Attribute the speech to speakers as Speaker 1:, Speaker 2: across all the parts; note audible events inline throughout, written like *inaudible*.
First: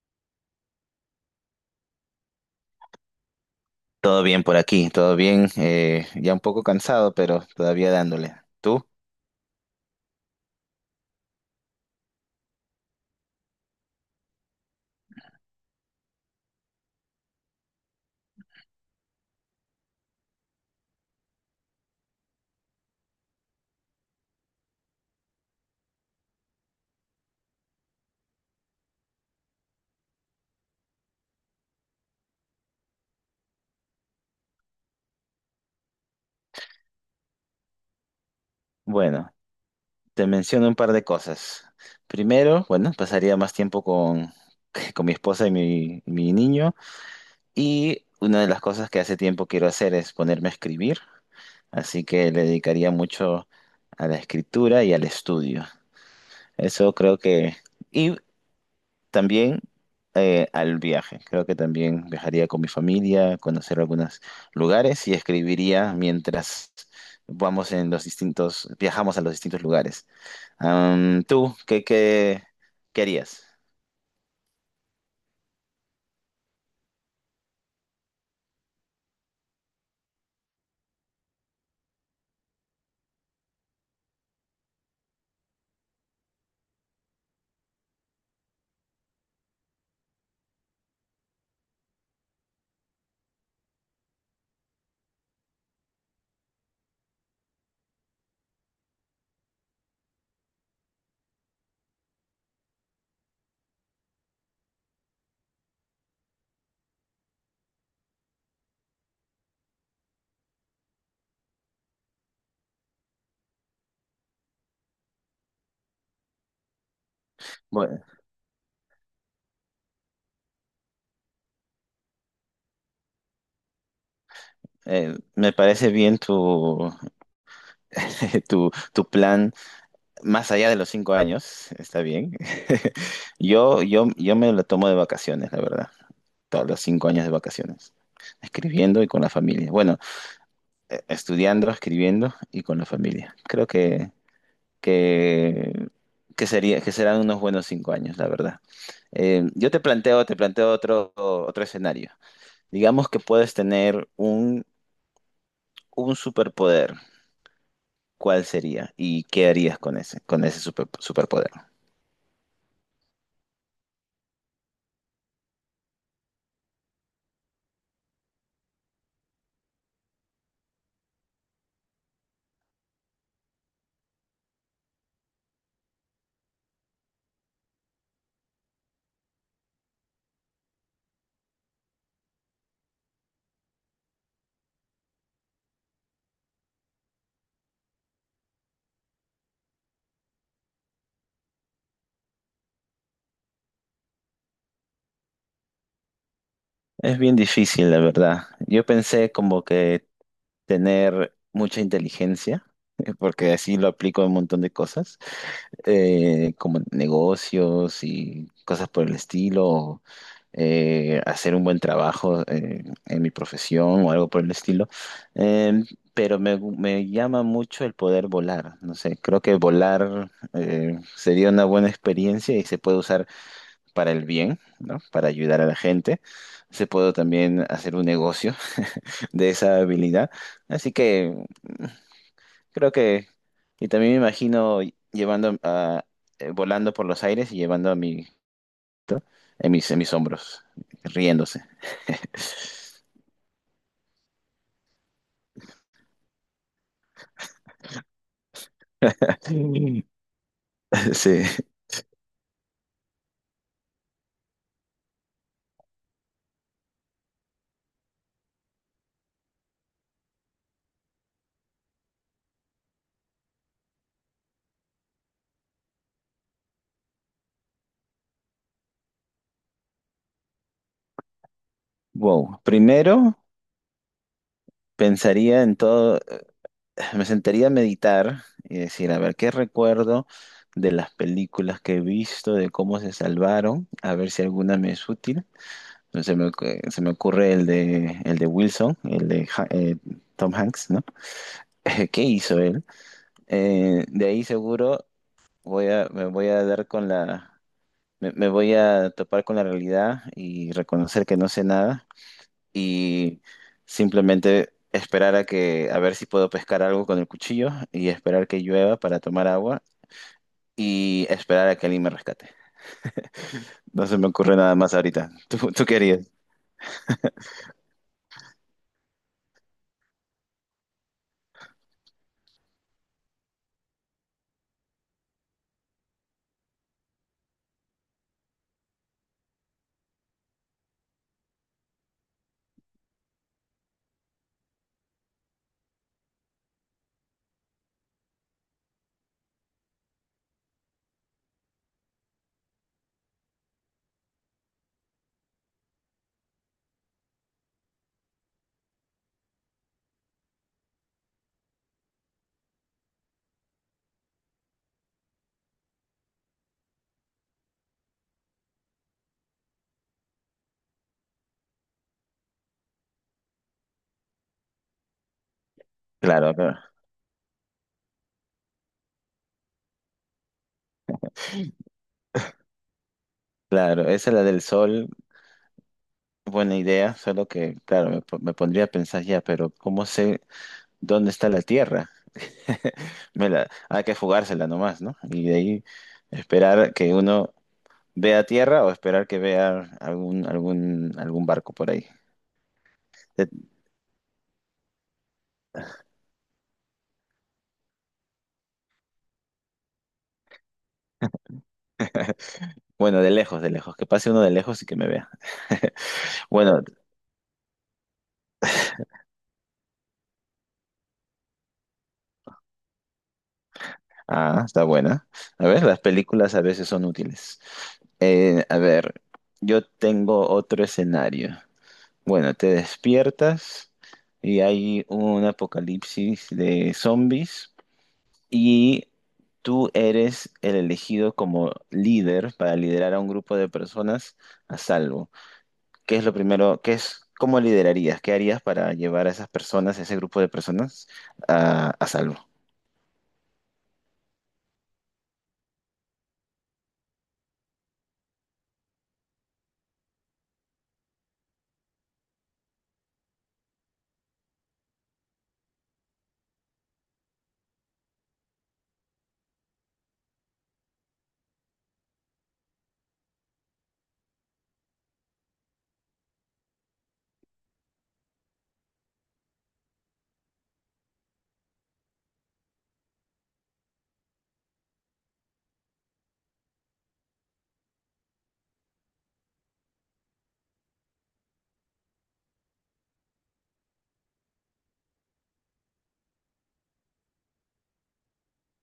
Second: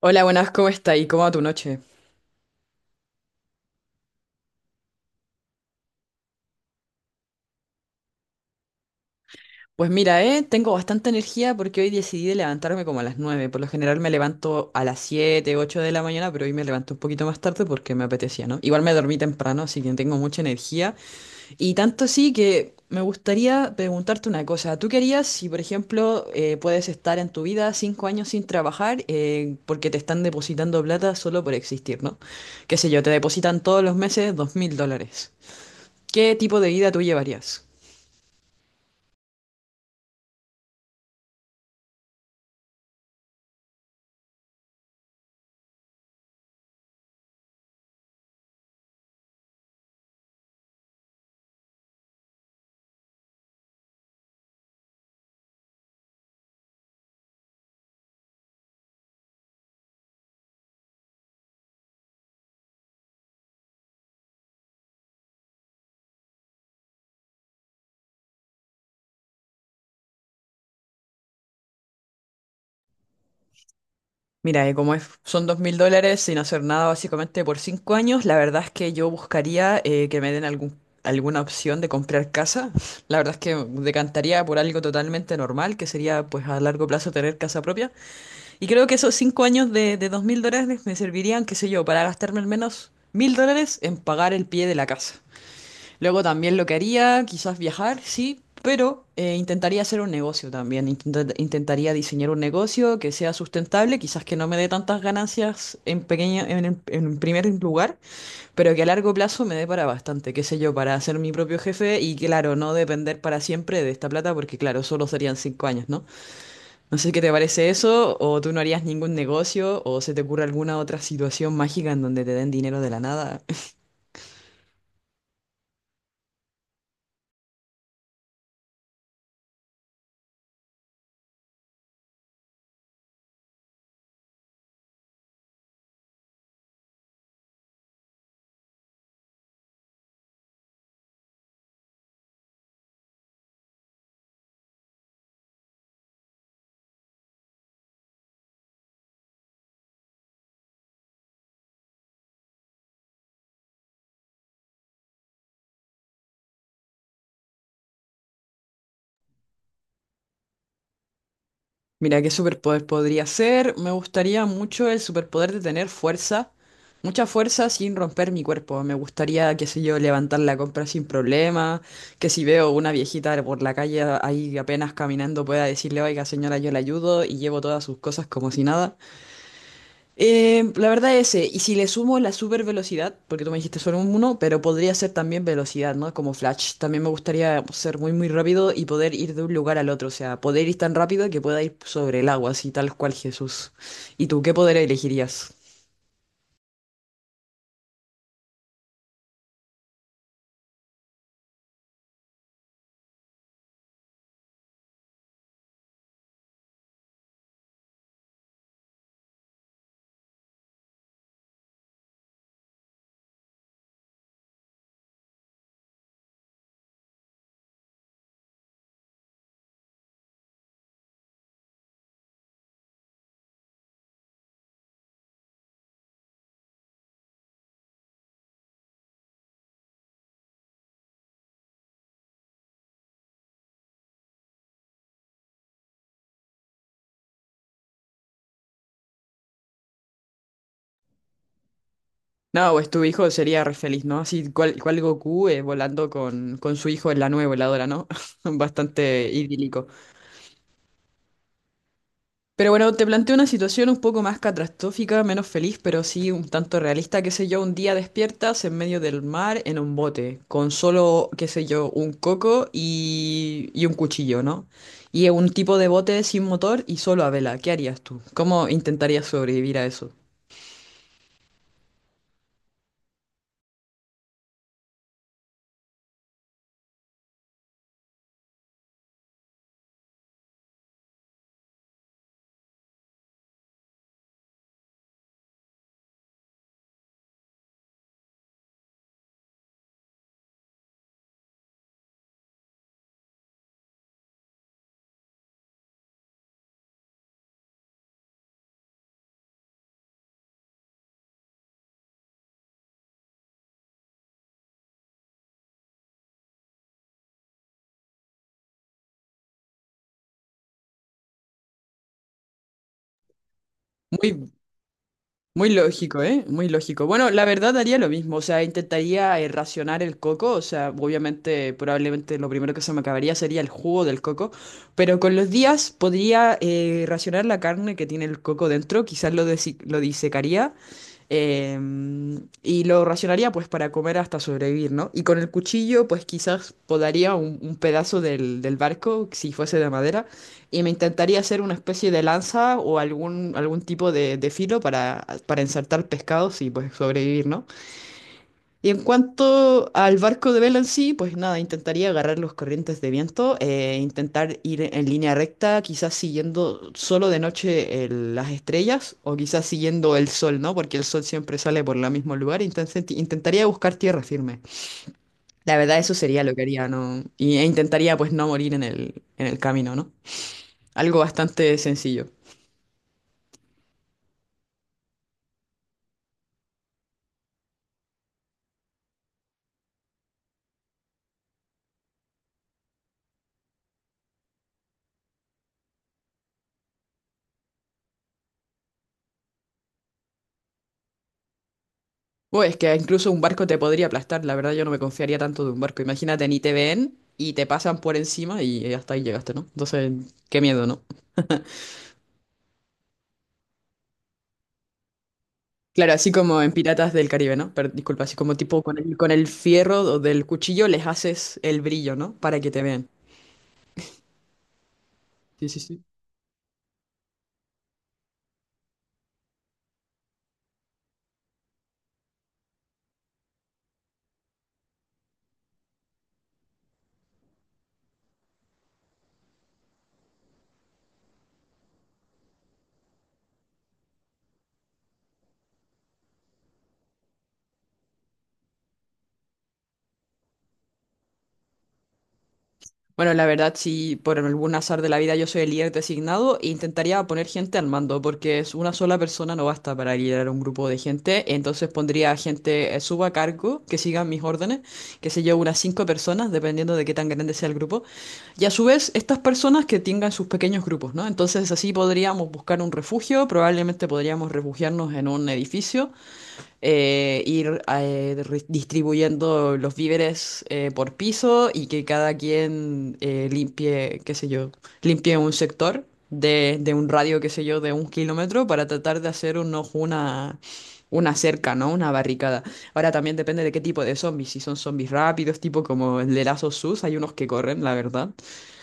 Speaker 1: Hola, buenas, ¿cómo está? ¿Y cómo va tu noche?
Speaker 2: Todo bien por aquí, todo bien. Ya un poco cansado, pero todavía dándole. ¿Tú?
Speaker 1: Pues mira, tengo bastante energía porque hoy decidí levantarme como a las 9. Por lo general me levanto a las 7, 8 de la mañana, pero hoy me levanto un poquito más tarde porque me apetecía, ¿no? Igual me dormí temprano, así que tengo mucha energía. Y tanto sí que me gustaría preguntarte una cosa. ¿Tú querías si, por ejemplo, puedes estar en tu vida 5 años sin trabajar porque te están depositando plata solo por existir? ¿No? Qué sé yo, te depositan todos los meses $2000. ¿Qué tipo de vida tú llevarías?
Speaker 2: Bueno, te menciono un par de cosas. Primero, bueno, pasaría más tiempo con, *laughs* con mi esposa y mi niño. Y una de las cosas que hace tiempo quiero hacer es ponerme a escribir. Así que le dedicaría mucho a la escritura y al estudio. Eso creo que. Y también al viaje. Creo que también viajaría con mi familia, conocer algunos lugares y escribiría mientras vamos en los distintos, viajamos a los distintos lugares. ¿Tú qué harías?
Speaker 1: Mira, como es, son $2000 sin hacer nada básicamente por 5 años. La verdad es que yo buscaría que me den algún, alguna opción de comprar casa. *laughs* La verdad es que decantaría por algo totalmente normal, que sería pues a largo plazo tener casa propia. Y creo que esos 5 años de $2000 me servirían, qué sé yo, para gastarme al menos $1000 en pagar el pie de la casa. Luego también lo que haría, quizás viajar, sí, pero intentaría hacer un negocio también. Intentaría diseñar un negocio que sea sustentable, quizás que no me dé tantas ganancias en pequeña, en primer lugar, pero que a largo plazo me dé para bastante, qué sé yo, para ser mi propio jefe y claro, no depender para siempre de esta plata, porque claro, solo serían 5 años, ¿no? No sé qué te parece
Speaker 2: Bueno,
Speaker 1: eso, o tú no harías ningún negocio, o se te ocurre alguna otra situación mágica en donde te den dinero de la nada.
Speaker 2: me parece bien tu, *laughs* tu plan más allá de los 5 años, está bien. *laughs* Yo me lo tomo de vacaciones, la verdad. Todos los 5 años de vacaciones escribiendo y con la familia. Bueno, estudiando, escribiendo y con la familia. Creo que, que serán unos buenos 5 años, la verdad. Yo te planteo otro escenario. Digamos que puedes tener un superpoder. ¿Cuál sería? ¿Y qué harías con ese superpoder?
Speaker 1: Mira, ¿qué superpoder podría ser? Me gustaría mucho el superpoder de tener fuerza, mucha fuerza sin romper mi cuerpo. Me gustaría, qué sé yo, levantar la compra sin problema, que si veo una viejita por la calle ahí apenas caminando pueda decirle: oiga señora, yo la ayudo y llevo todas sus cosas como si nada. La verdad ese, y si le sumo la super velocidad, porque tú me dijiste solo un uno, pero podría ser también velocidad, ¿no? Como Flash. También me gustaría ser muy, muy rápido y poder ir de un lugar al otro, o sea, poder ir tan rápido que pueda ir sobre el agua, así tal cual Jesús. ¿Y tú qué poder elegirías?
Speaker 2: Es bien difícil, la verdad. Yo pensé como que tener mucha inteligencia, *laughs* porque así lo aplico a un montón de cosas, como negocios y cosas por el estilo, hacer un buen trabajo en mi profesión o algo por el estilo. Eh, pero me llama mucho el poder volar. No sé, creo que volar sería una buena experiencia y se puede usar para el bien, ¿no? Para ayudar a la gente. Se puede también hacer un negocio *laughs* de esa habilidad. Así que creo que, y también me imagino llevando a, volando por los aires y llevando a mi, en mis hombros, riéndose.
Speaker 1: No, pues tu hijo sería re feliz, ¿no? Así cual Goku, volando con su hijo en la nueva voladora, ¿no? *laughs* Bastante idílico.
Speaker 2: Sí. *laughs* Sí.
Speaker 1: Pero bueno, te planteo una situación un poco más catastrófica, menos feliz, pero sí un tanto realista. Qué sé yo, un día despiertas en medio del mar en un bote, con solo, qué sé yo, un coco y un cuchillo, ¿no? Y un tipo de bote sin motor y solo a vela. ¿Qué harías tú? ¿Cómo intentarías sobrevivir a eso?
Speaker 2: Wow. Primero pensaría en todo, me sentaría a meditar y decir, a ver, ¿qué recuerdo de las películas que he visto, de cómo se salvaron? A ver si alguna me es útil. Entonces se me ocurre el de Wilson, el de Tom Hanks, ¿no? *laughs* ¿Qué hizo él? De ahí seguro me voy a dar con la, me voy a topar con la realidad y reconocer que no sé nada y simplemente esperar a que, a ver si puedo pescar algo con el cuchillo y esperar que llueva para tomar agua y esperar a que alguien me rescate. No se me
Speaker 1: Muy,
Speaker 2: ocurre nada más ahorita. *laughs* ¿Tú,
Speaker 1: Muy
Speaker 2: tú
Speaker 1: lógico,
Speaker 2: querías?
Speaker 1: ¿eh? Muy lógico. Bueno, la verdad haría lo mismo, o sea, intentaría racionar el coco, o sea, obviamente, probablemente lo primero que se me acabaría sería el jugo del coco, pero con los días podría racionar la carne que tiene el coco dentro, quizás lo disecaría eh, y lo racionaría pues para comer hasta sobrevivir, ¿no? Y con el cuchillo pues quizás podaría un pedazo del barco si fuese de madera, y me intentaría hacer una especie de lanza o algún tipo de filo para ensartar pescados y pues sobrevivir, ¿no? Y en cuanto al barco de vela en sí, pues nada, intentaría agarrar los corrientes de viento, intentar ir en línea recta, quizás siguiendo solo de noche las estrellas o quizás siguiendo el sol, ¿no? Porque el sol siempre sale por el mismo lugar, entonces intentaría buscar tierra firme. La verdad, eso sería lo
Speaker 2: Claro,
Speaker 1: que
Speaker 2: claro.
Speaker 1: haría, ¿no? E intentaría pues no morir en el camino, ¿no? Algo bastante sencillo.
Speaker 2: Claro, esa es la del sol, buena idea, solo que, claro, me pondría a pensar ya, pero ¿cómo sé dónde está la Tierra? *laughs* Vela, hay que jugársela nomás, ¿no? Y de ahí esperar que uno vea tierra o esperar que vea algún barco por ahí.
Speaker 1: Uy, es que incluso un
Speaker 2: De-
Speaker 1: barco te podría aplastar, la verdad yo no me confiaría tanto de un barco. Imagínate, ni te ven y te pasan por encima y hasta ahí llegaste, ¿no? Entonces, qué miedo, ¿no?
Speaker 2: bueno, de lejos, que pase uno de lejos y que me vea. *laughs*
Speaker 1: Claro, así como en
Speaker 2: Bueno,
Speaker 1: Piratas del Caribe, ¿no? Pero disculpa, así como tipo con el fierro o del cuchillo les haces el brillo, ¿no? Para que te vean.
Speaker 2: ah, está buena. A
Speaker 1: Sí, sí,
Speaker 2: ver, las
Speaker 1: sí.
Speaker 2: películas a veces son útiles. A ver, yo tengo otro escenario. Bueno, te despiertas y hay un apocalipsis de zombies. Y tú eres el elegido como líder para liderar a un grupo de personas a salvo. ¿Qué es lo primero? ¿Qué es, cómo liderarías? ¿Qué harías para llevar a esas personas, a ese grupo de personas, a salvo?
Speaker 1: Bueno, la verdad, si por algún azar de la vida yo soy el líder designado, e intentaría poner gente al mando, porque es una sola persona no basta para liderar un grupo de gente. Entonces pondría gente, suba a cargo, que sigan mis órdenes, que se lleve unas 5 personas, dependiendo de qué tan grande sea el grupo. Y a su vez, estas personas que tengan sus pequeños grupos, ¿no? Entonces así podríamos buscar un refugio, probablemente podríamos refugiarnos en un edificio, distribuyendo los víveres por piso y que cada quien limpie, qué sé yo, limpie un sector de un radio, qué sé yo, de 1 kilómetro, para tratar de hacer una cerca, ¿no? Una barricada. Ahora también depende de qué tipo de zombies, si son zombies rápidos, tipo como el de Last of Us, hay unos que corren, la verdad.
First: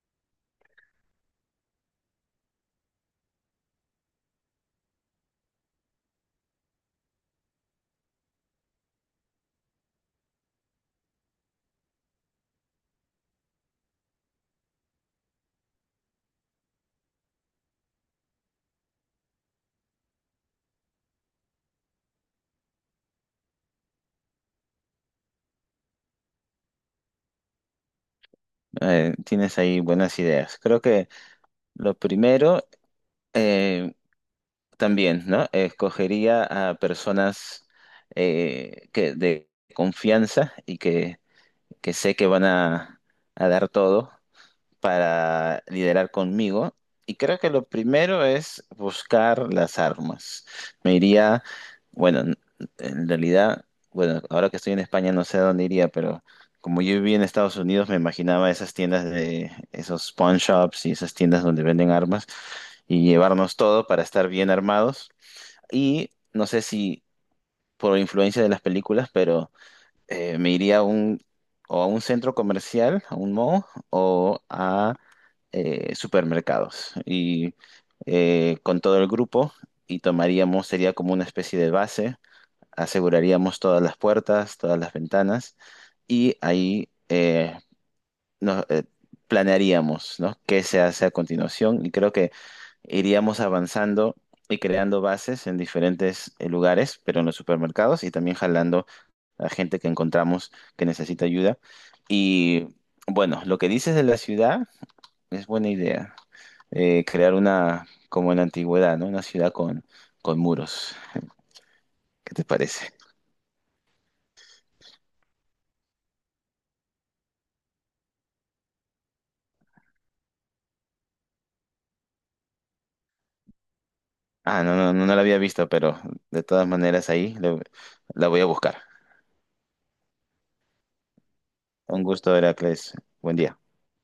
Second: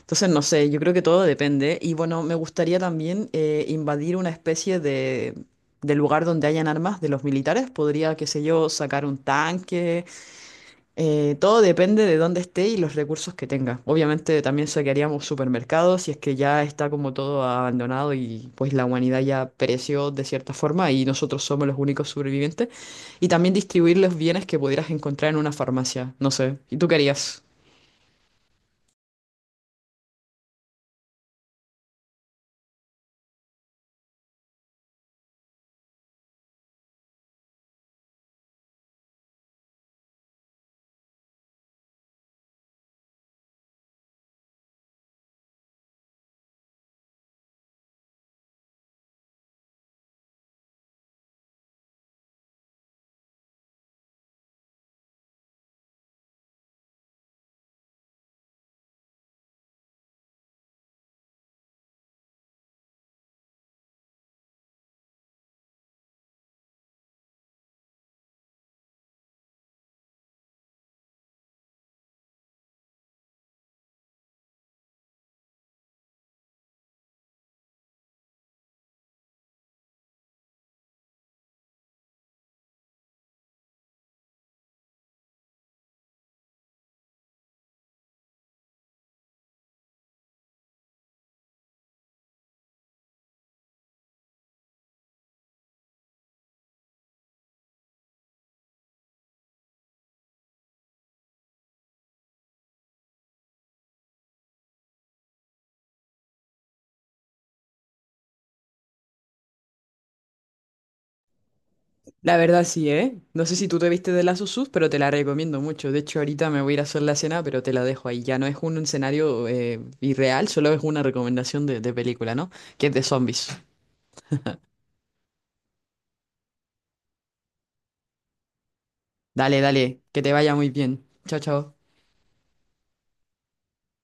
Speaker 1: Entonces, no sé, yo creo que todo depende. Y bueno, me gustaría también invadir una especie de lugar donde hayan armas de los militares. Podría, qué sé yo, sacar un tanque. Todo depende de dónde esté y los recursos que tenga. Obviamente también saquearíamos supermercados si es que ya está como todo abandonado y pues la humanidad ya pereció de cierta forma y nosotros somos los únicos sobrevivientes. Y también distribuir los bienes que pudieras encontrar en una farmacia. No sé. ¿Y tú qué harías?
Speaker 2: Tienes ahí buenas ideas. Creo que lo primero eh, también, ¿no? Escogería a personas que de confianza y que sé que van a dar todo para liderar conmigo. Y creo que lo primero es buscar las armas. Me iría, bueno, en realidad, bueno, ahora que estoy en España no sé a dónde iría, pero como yo viví en Estados Unidos me imaginaba esas tiendas de esos pawn shops y esas tiendas donde venden armas y llevarnos todo para estar bien armados. Y no sé si por influencia de las películas, pero me iría a un, o a un centro comercial, a un mall, o a supermercados y con todo el grupo y tomaríamos, sería como una especie de base, aseguraríamos todas las puertas, todas las ventanas y ahí nos, eh, planearíamos, ¿no? Qué se hace a continuación y creo que iríamos avanzando y creando bases en diferentes lugares, pero en los supermercados y también jalando a gente que encontramos que necesita ayuda. Y bueno, lo que dices de la ciudad es buena idea. Crear una, como en la antigüedad, ¿no? Una ciudad con muros. ¿Qué
Speaker 1: La
Speaker 2: te
Speaker 1: verdad sí,
Speaker 2: parece?
Speaker 1: ¿eh? No sé si tú te viste de Last of Us, pero te la recomiendo mucho. De hecho, ahorita me voy a ir a hacer la cena, pero te la dejo ahí. Ya no es un escenario irreal, solo es una recomendación de película, ¿no? Que es de zombies.
Speaker 2: Ah, no, no, no, no la había visto, pero de todas maneras ahí la voy a buscar.
Speaker 1: Dale, dale, que te vaya muy bien. Chao, chao.
Speaker 2: Un gusto, Heracles. Buen día.